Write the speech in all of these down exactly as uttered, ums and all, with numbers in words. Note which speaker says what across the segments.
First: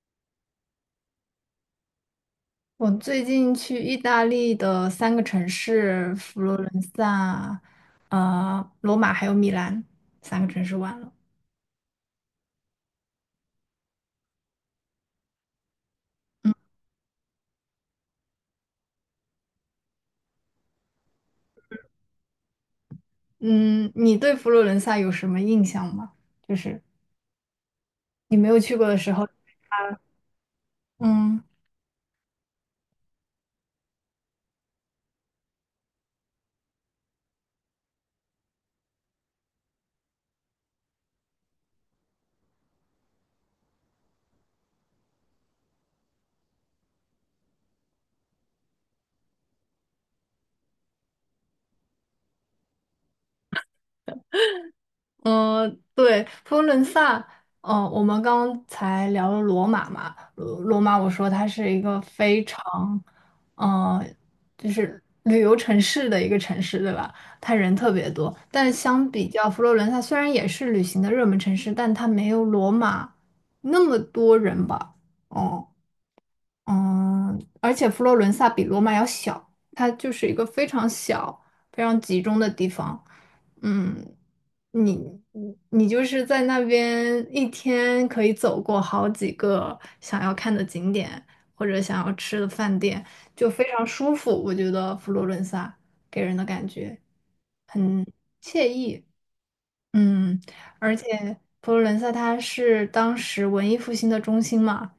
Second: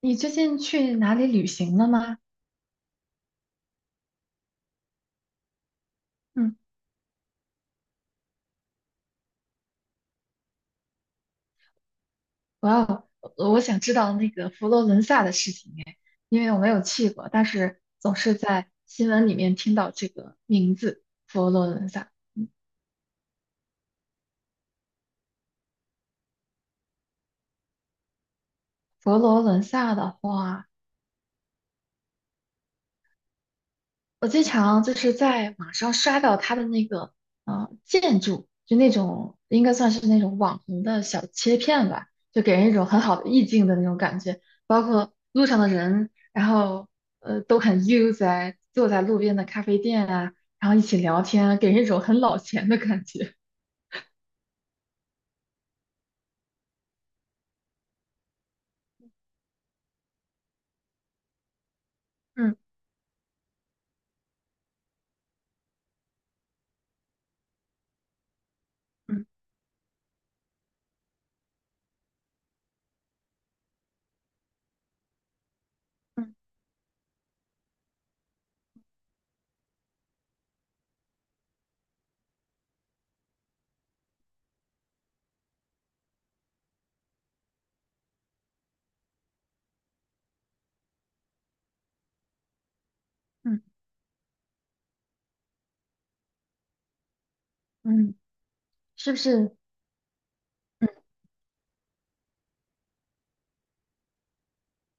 Speaker 1: 你最近去哪里旅行了吗？
Speaker 2: 我最近去意大利的三个城市，佛罗
Speaker 1: 嗯，
Speaker 2: 伦萨、呃，罗马还有米兰三个城市玩了。
Speaker 1: 哇哦我要，我想知道那个佛罗伦萨的事情哎，因为我没有去过，但是总是在新闻里面听到这个名字，佛罗伦萨。嗯。
Speaker 2: 嗯，你对佛罗伦萨有什么印象吗？就是你没有去过的时
Speaker 1: 佛
Speaker 2: 候。
Speaker 1: 罗伦萨的话，
Speaker 2: 嗯。
Speaker 1: 我经常就是在网上刷到他的那个呃建筑，就那种应该算是那种网红的小切片吧，就给人一种很好的意境的那种感觉。包括路上的人，然后呃都很悠哉，坐在路边的咖啡店啊，然后一起聊天啊给人一种很老钱的感觉。
Speaker 2: 嗯，呃对，佛罗伦萨，嗯，我们刚才聊了罗马嘛。罗罗马，我说它是一个非
Speaker 1: 嗯
Speaker 2: 常，嗯，就是旅游城市的一个城市，对吧？它人特别多，但相
Speaker 1: 嗯
Speaker 2: 比较佛罗伦萨，虽然也是旅行的热门城市，但它没有罗马那么多人吧。哦。
Speaker 1: 嗯
Speaker 2: 嗯，而且佛罗伦萨比罗马要小，它就是一个非常小、非常集中的地方。嗯，你你你就是在那边一天可以走过好几个想要看的景点或者想要吃的饭店，就
Speaker 1: 嗯
Speaker 2: 非常舒服。我觉得佛罗伦萨给人的感觉很
Speaker 1: 嗯，
Speaker 2: 惬意。
Speaker 1: 是不是？
Speaker 2: 嗯。
Speaker 1: 嗯，
Speaker 2: 而且。佛罗伦萨它是当时文艺复兴的中心嘛，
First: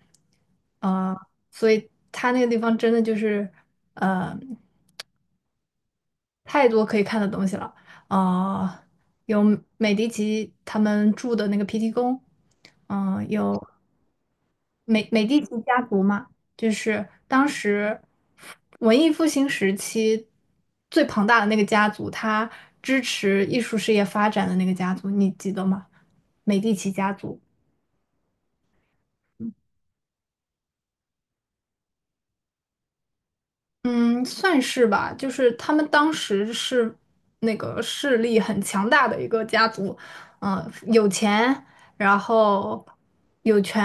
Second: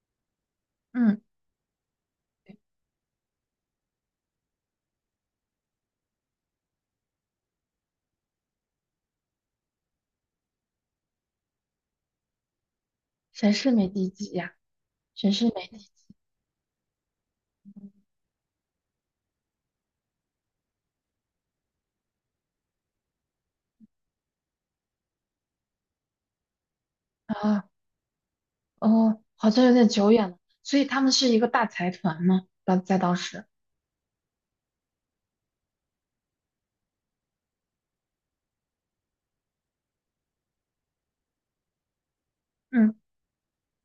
Speaker 2: 呃，
Speaker 1: 嗯，
Speaker 2: 所以它那个地方真的就是呃太多可以看的东西了，呃，有美第奇他们住的那个皮提宫，嗯、
Speaker 1: 谁
Speaker 2: 有
Speaker 1: 是美第几呀？
Speaker 2: 美美
Speaker 1: 谁
Speaker 2: 第
Speaker 1: 是
Speaker 2: 奇
Speaker 1: 美第
Speaker 2: 家
Speaker 1: 几
Speaker 2: 族嘛，就是当时文艺复兴时期最庞大的那个家族，它支持艺术事业发展的那个家族，你记得吗？美第奇家族。
Speaker 1: 啊？哦，好像有点久远了，所以他们是一个大财团嘛，当在当时。
Speaker 2: 嗯，算是吧，就是他们当时是那个势力很强大的一个家族，嗯、有钱，然后
Speaker 1: 嗯，
Speaker 2: 有权，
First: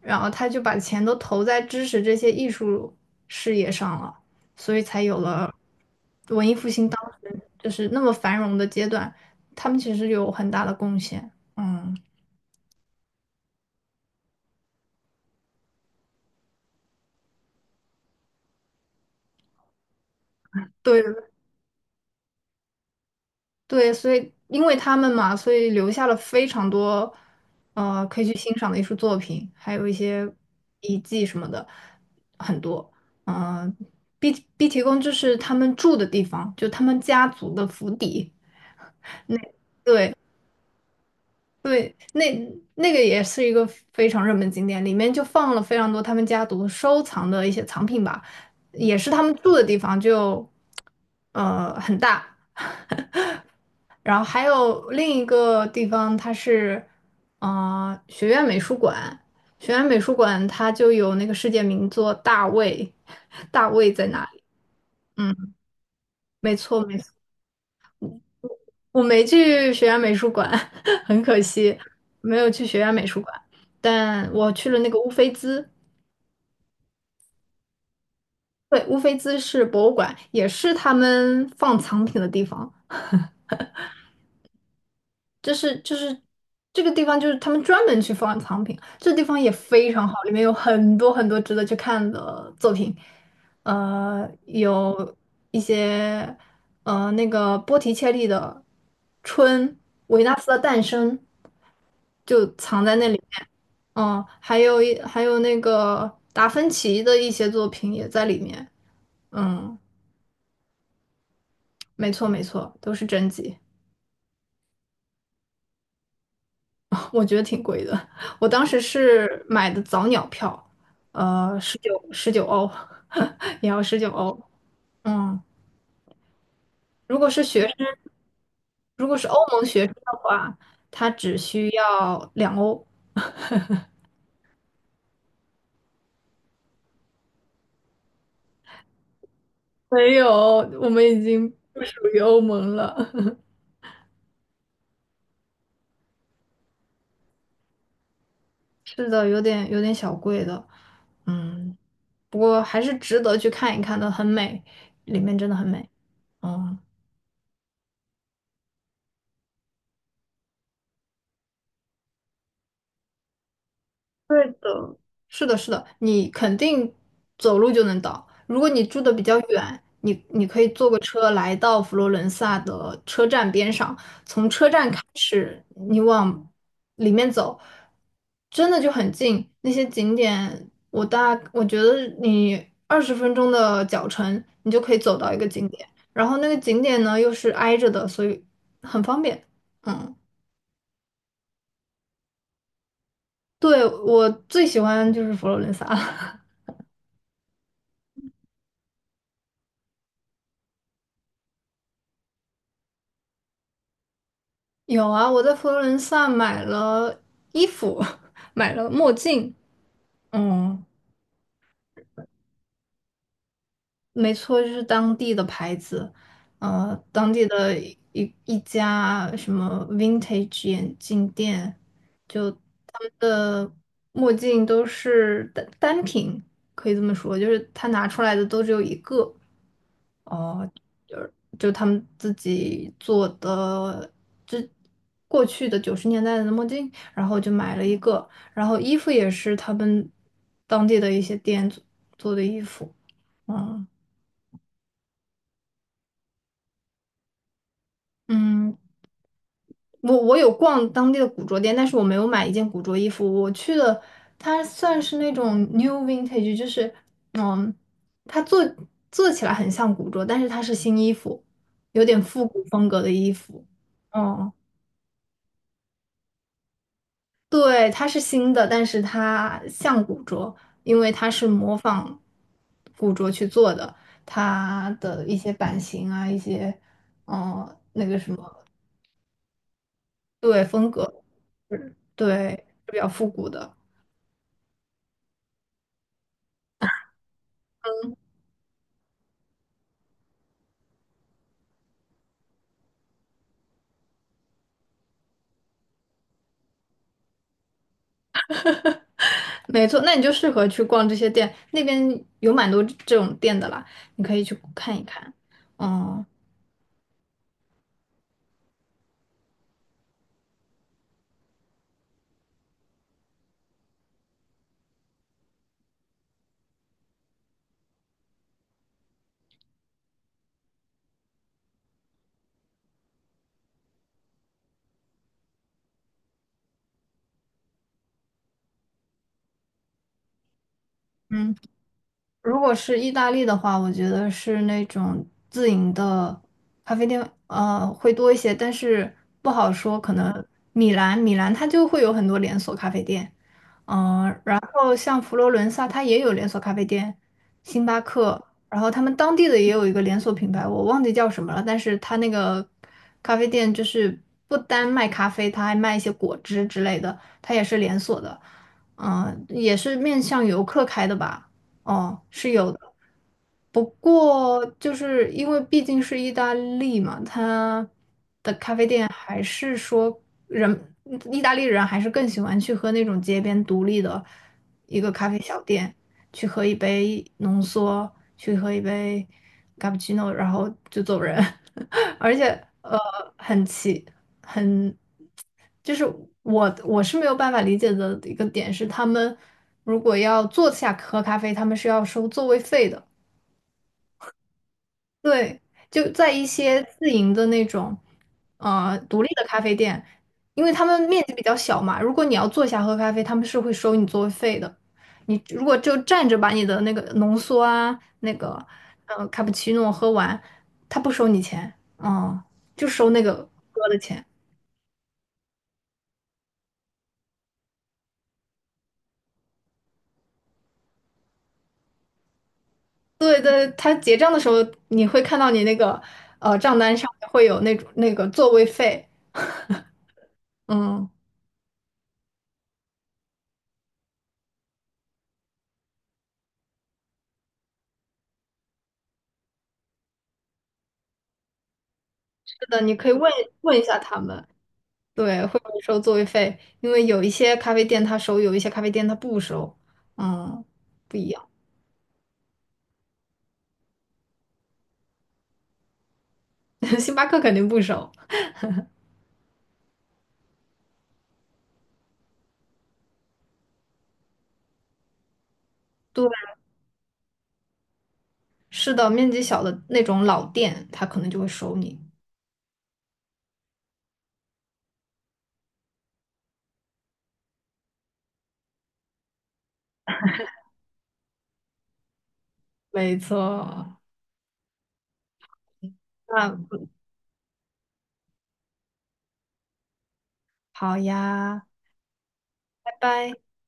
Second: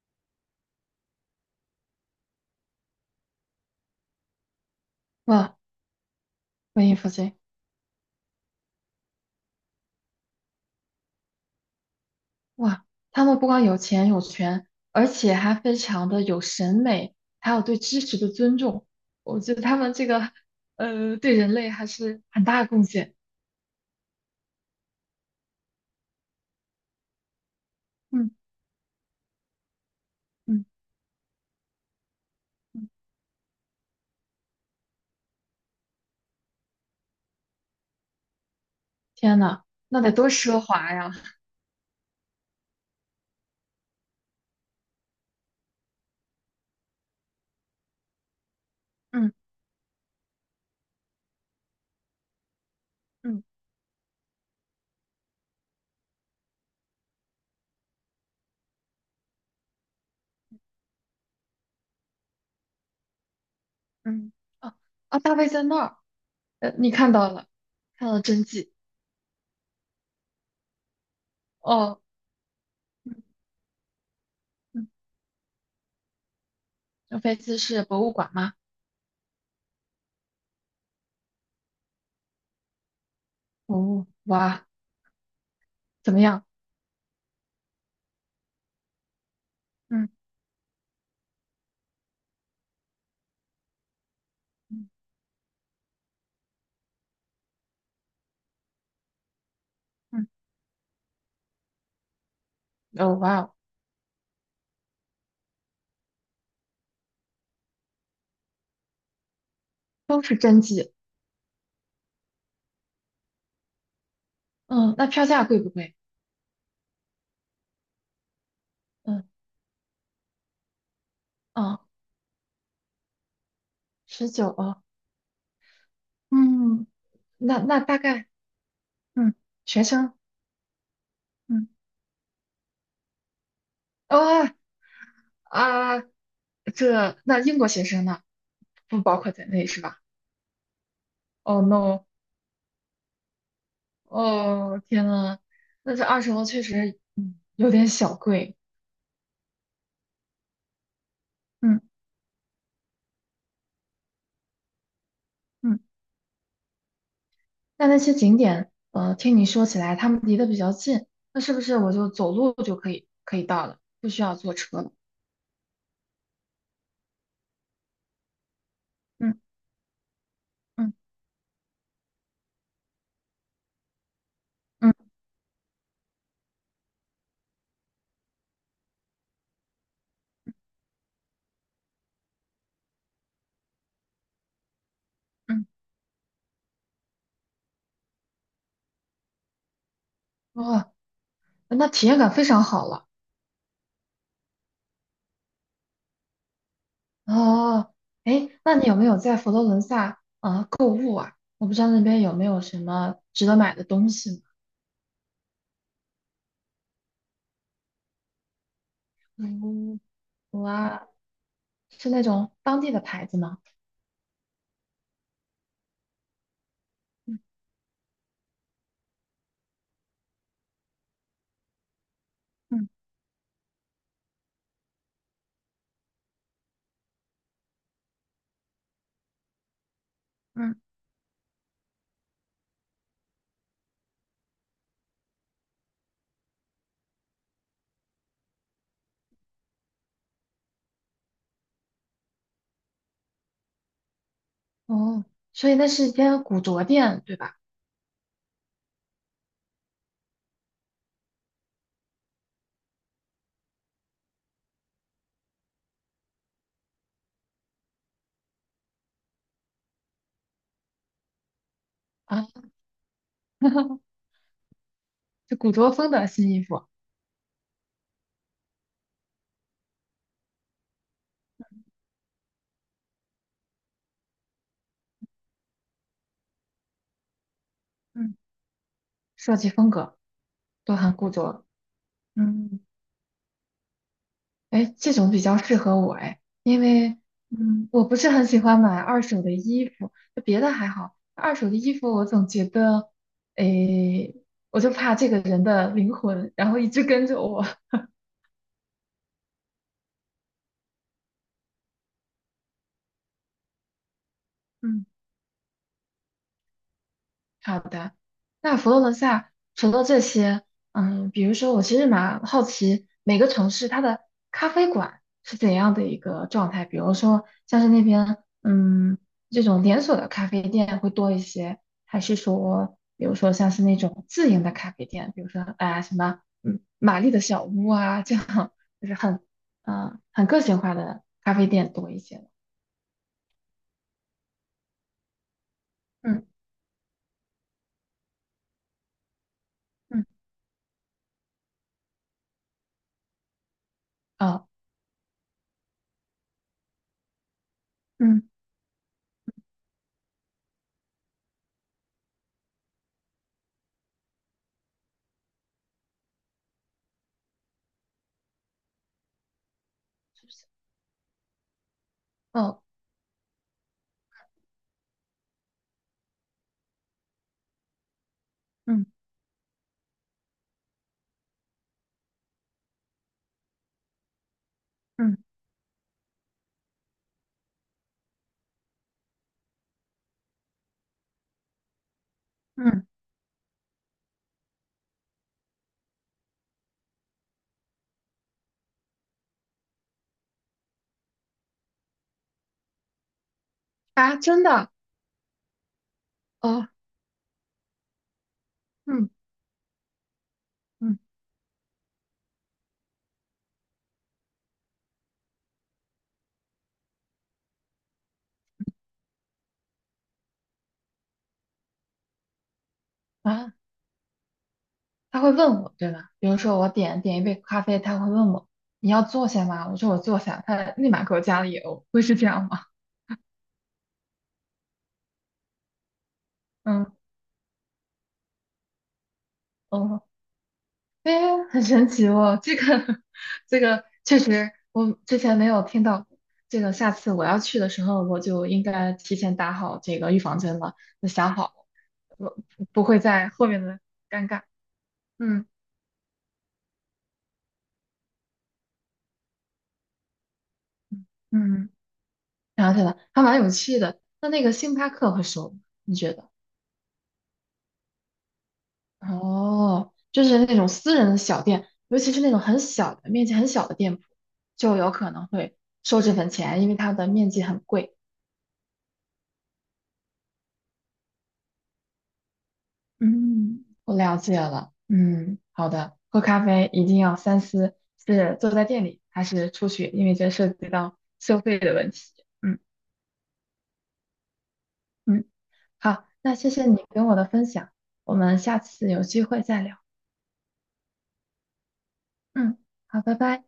Speaker 2: 然后他就把钱都投在支持这些艺术事业上了，所以才有了
Speaker 1: 哇，
Speaker 2: 文艺复兴
Speaker 1: 文艺
Speaker 2: 当
Speaker 1: 复兴，
Speaker 2: 时就是那么繁荣的阶段，他们其实有很大的贡献。嗯，
Speaker 1: 哇，他们不光有钱有权，而且还非常的有审美，还有对知识的尊重，我觉得他们这个，
Speaker 2: 对
Speaker 1: 呃，对人类还是很大的贡献。
Speaker 2: 对，所以因为他们嘛，所以留下了非常多，呃，可以
Speaker 1: 嗯
Speaker 2: 去欣赏的艺术作品，还有一些
Speaker 1: 嗯
Speaker 2: 遗迹什么的，很
Speaker 1: 嗯，
Speaker 2: 多。嗯、毕毕提宫就是他们住的地方，就他们家族的府邸。那，
Speaker 1: 天呐，那得
Speaker 2: 对
Speaker 1: 多奢华呀。
Speaker 2: 对，那那个也是一个非常热门景点，里面就放了非常多他们家族收藏的一些藏品吧，也是他
Speaker 1: 嗯
Speaker 2: 们住的地方，就呃很大。
Speaker 1: 嗯
Speaker 2: 然后还有另一个地方，它是，呃，学院美术馆。学院美术馆它就有那个世界名作《大卫》。大卫在哪
Speaker 1: 嗯，
Speaker 2: 里？
Speaker 1: 啊啊，大卫
Speaker 2: 嗯，
Speaker 1: 在那儿。
Speaker 2: 没
Speaker 1: 呃，
Speaker 2: 错
Speaker 1: 你
Speaker 2: 没错，
Speaker 1: 看到了，看到了真迹。
Speaker 2: 我没去学院美术馆。很可惜，
Speaker 1: 哦，
Speaker 2: 没有去学院美
Speaker 1: 嗯
Speaker 2: 术馆，但我去了那
Speaker 1: 嗯，
Speaker 2: 个乌菲兹。
Speaker 1: 这飞机是博物馆吗？
Speaker 2: 对，乌菲兹是博物馆，也是他们放藏品的地方。
Speaker 1: 哦，哇，
Speaker 2: 就是就
Speaker 1: 怎
Speaker 2: 是
Speaker 1: 么样？
Speaker 2: 这个地方就是他们专门去放藏品，这地方也非常
Speaker 1: 嗯
Speaker 2: 好，里面有很多很多值得去看的作品，呃，
Speaker 1: 嗯
Speaker 2: 有一些呃那个波提切利的《春》、维
Speaker 1: 嗯，
Speaker 2: 纳斯的诞生就藏在那里
Speaker 1: 哦，哇
Speaker 2: 面，
Speaker 1: 哦，
Speaker 2: 嗯，还有一还有那个达芬奇的一些作品也在里面。嗯，
Speaker 1: 都是真迹。
Speaker 2: 没错没错，都是真迹。
Speaker 1: 嗯，那票价贵不贵？
Speaker 2: 我觉得挺贵的。我当时
Speaker 1: 嗯
Speaker 2: 是买的早鸟票，呃，十
Speaker 1: 哦，
Speaker 2: 九十九欧，也要十九
Speaker 1: 十
Speaker 2: 欧。
Speaker 1: 九哦。
Speaker 2: 嗯，
Speaker 1: 嗯，
Speaker 2: 如果是
Speaker 1: 那
Speaker 2: 学
Speaker 1: 那
Speaker 2: 生，
Speaker 1: 大概。
Speaker 2: 如果是
Speaker 1: 嗯，
Speaker 2: 欧盟
Speaker 1: 学
Speaker 2: 学生
Speaker 1: 生。
Speaker 2: 的话，他只需
Speaker 1: 嗯，
Speaker 2: 要两欧。
Speaker 1: 哦啊，这那英国学生呢？不包括在内是吧？
Speaker 2: 没有，我们已经
Speaker 1: 哦
Speaker 2: 不属
Speaker 1: no，
Speaker 2: 于欧盟了。
Speaker 1: 哦天呐，那这二十欧确实，嗯，有点小贵。
Speaker 2: 是的，有点有点小贵的，嗯，
Speaker 1: 嗯
Speaker 2: 不过还是值得去看一看的，很美，里面真的很
Speaker 1: 嗯。
Speaker 2: 美。嗯。
Speaker 1: 那那些景点，呃，听你说起来，他们离得比较近，那是不是我就走路就可以可以到了，不需要
Speaker 2: 对
Speaker 1: 坐车了？
Speaker 2: 的，是的，是的，你肯定走路就能到。如果你住的比较
Speaker 1: 嗯
Speaker 2: 远，你你可以坐
Speaker 1: 嗯
Speaker 2: 个车来到佛罗伦萨的车站边上，
Speaker 1: 嗯
Speaker 2: 你往里面走，真的就很近。那些景点，我大我觉得你二十分钟的脚程，你就可以走到一个
Speaker 1: 嗯，
Speaker 2: 景点。然后那个景点呢又是挨着的，所以很方便。嗯，
Speaker 1: 哦，那体验感非常好了。
Speaker 2: 对，我最喜欢就是佛罗伦萨了。
Speaker 1: 哦，哎，那你有没有在佛罗伦萨呃购物啊？我不知道那边有没有什么值得买的东西呢？
Speaker 2: 有啊，我在佛罗伦萨买了衣服，买了墨镜。
Speaker 1: 嗯
Speaker 2: 嗯，
Speaker 1: 哇，是那种当地的牌子吗？
Speaker 2: 没错，就是当地的牌子，呃，当
Speaker 1: 嗯
Speaker 2: 地的一一家什么 vintage 眼镜店，就
Speaker 1: 嗯
Speaker 2: 他们的墨镜都是单单品，可以这么说，就是他拿出来的都只有一个，
Speaker 1: 嗯，
Speaker 2: 就他们自己做的，这过去的九十年代的墨镜，然后就买了一个，然后衣服也是他们当地的一些店做做的衣服。嗯
Speaker 1: 哦，所以那是一间古着店，对吧？
Speaker 2: 嗯，我我有逛当地的古着店，但是我没有买一件古着衣服，我去的它算是那种 new vintage,就是，嗯，它做做起来很像古着，但是它是新衣服，有点
Speaker 1: 啊，
Speaker 2: 复古风格的衣服。嗯。
Speaker 1: 是古着风的新衣服。
Speaker 2: 对，它是新的，但是它像古着，因为它是模仿古着去做的，它的一些版型啊，一些，嗯、
Speaker 1: 嗯。设计风格
Speaker 2: 对，风
Speaker 1: 都很
Speaker 2: 格，
Speaker 1: 固着。
Speaker 2: 是对，是
Speaker 1: 嗯，
Speaker 2: 比较复古的，
Speaker 1: 哎，这种比较适合我哎，因为嗯，我不是很喜欢买二手的衣服，就别的还好，二手的衣服我总觉得，哎，我就怕这个人的灵魂，然后一直跟着我。
Speaker 2: 没错。那你就适合去逛这些店，那边有蛮多这种店的啦，你可以去 看一
Speaker 1: 嗯。
Speaker 2: 看。嗯
Speaker 1: 好的。那佛罗伦萨除了这些，嗯，比如说，我其实蛮好奇每个城市它的咖啡馆是怎样的一个状态，比如说像是那边，嗯，这种连锁的咖啡店会多一些，还是说，比如说像是那种自营的咖啡店，比如说啊、哎什么，嗯，玛丽的小屋啊，这样就是很，嗯、很个性化的
Speaker 2: 嗯，
Speaker 1: 咖啡店多一些。
Speaker 2: 如果是意大利的话，我觉得是那种自营的
Speaker 1: 嗯
Speaker 2: 咖啡店，呃，会多一些，但是不好说。可
Speaker 1: 嗯，
Speaker 2: 能米兰，米兰它就会有很多连锁咖啡店，嗯、然
Speaker 1: 哦，
Speaker 2: 后像佛罗伦萨，它也有连锁咖啡店，星巴克。
Speaker 1: 嗯，
Speaker 2: 然后他们当地的也有一个连锁品牌，我忘记叫什么了，但是它那个咖啡店就是不单卖咖啡，它还卖一些果汁之类的，它也是连锁的，嗯、也是面向
Speaker 1: 是不
Speaker 2: 游
Speaker 1: 是
Speaker 2: 客开的吧。哦，是有的，
Speaker 1: 哦，
Speaker 2: 不过就是因为毕竟是意大利嘛，它的咖啡店
Speaker 1: 嗯
Speaker 2: 还是说人，意大利人还是更喜欢去喝那种街边独立的一个咖
Speaker 1: 嗯
Speaker 2: 啡小店，去喝一杯浓缩，去喝一杯 cappuccino,然后就走人。而且，呃，
Speaker 1: 嗯。
Speaker 2: 很奇，很，就是我我是没有办法理解的一个点是，他们如果要坐下喝咖啡，他们是要收座位费的。
Speaker 1: 啊，真的
Speaker 2: 对，就在一些
Speaker 1: 哦，
Speaker 2: 自营的那种，呃，独立
Speaker 1: 嗯
Speaker 2: 的咖啡店，因为他们
Speaker 1: 嗯
Speaker 2: 面积比较小嘛，如果你要坐下喝咖啡，他们是会收你座位费的。你如果就站着把你的那个浓缩啊，那个呃卡布奇诺喝完，他不收你钱，嗯，就收那个
Speaker 1: 啊，
Speaker 2: 喝的钱。
Speaker 1: 他会问我，对吧？比如说我点点一杯咖啡，他会问我你要坐下吗？我说我坐下，他立马给我加了油，会是这样吗？
Speaker 2: 对对，他结账的时候你会看到你那个呃账单
Speaker 1: 嗯，
Speaker 2: 上面会有那种那个座位费。
Speaker 1: 哦，
Speaker 2: 嗯，
Speaker 1: 哎，很神奇哦，这个 这个确实我之前没有听到过。这个下次我要去的时候，我就应该提前打好这个预防针了，就想好，
Speaker 2: 是
Speaker 1: 我
Speaker 2: 的，你
Speaker 1: 不
Speaker 2: 可以
Speaker 1: 会
Speaker 2: 问
Speaker 1: 在后
Speaker 2: 问一
Speaker 1: 面
Speaker 2: 下
Speaker 1: 的
Speaker 2: 他们。
Speaker 1: 尴尬。
Speaker 2: 对，会
Speaker 1: 嗯
Speaker 2: 不会收座位费？因为有一些咖啡店它收，有一些咖啡店它不收。嗯，不
Speaker 1: 嗯。
Speaker 2: 一样。
Speaker 1: 嗯想起来了，还蛮有趣的。那那个星巴克会收吗？你觉得？
Speaker 2: 星巴克肯定不收。
Speaker 1: 哦，就是那种私人的小店，尤其是那种很小的、面积很小的店铺，就有可能会收
Speaker 2: 对，
Speaker 1: 这份钱，因为它的面积很贵。
Speaker 2: 是的，面积小的那种老店，它可能就会收你。
Speaker 1: 嗯，我了解了。嗯，好的。喝咖啡一定要三思，是坐在店里还是出去，因为这涉及到收费的问题。嗯
Speaker 2: 没错，
Speaker 1: 嗯，好，那谢谢
Speaker 2: 那
Speaker 1: 你跟我的分享，我们下次有机会再聊。
Speaker 2: 好呀，
Speaker 1: 嗯，
Speaker 2: 拜
Speaker 1: 好，
Speaker 2: 拜。
Speaker 1: 拜拜。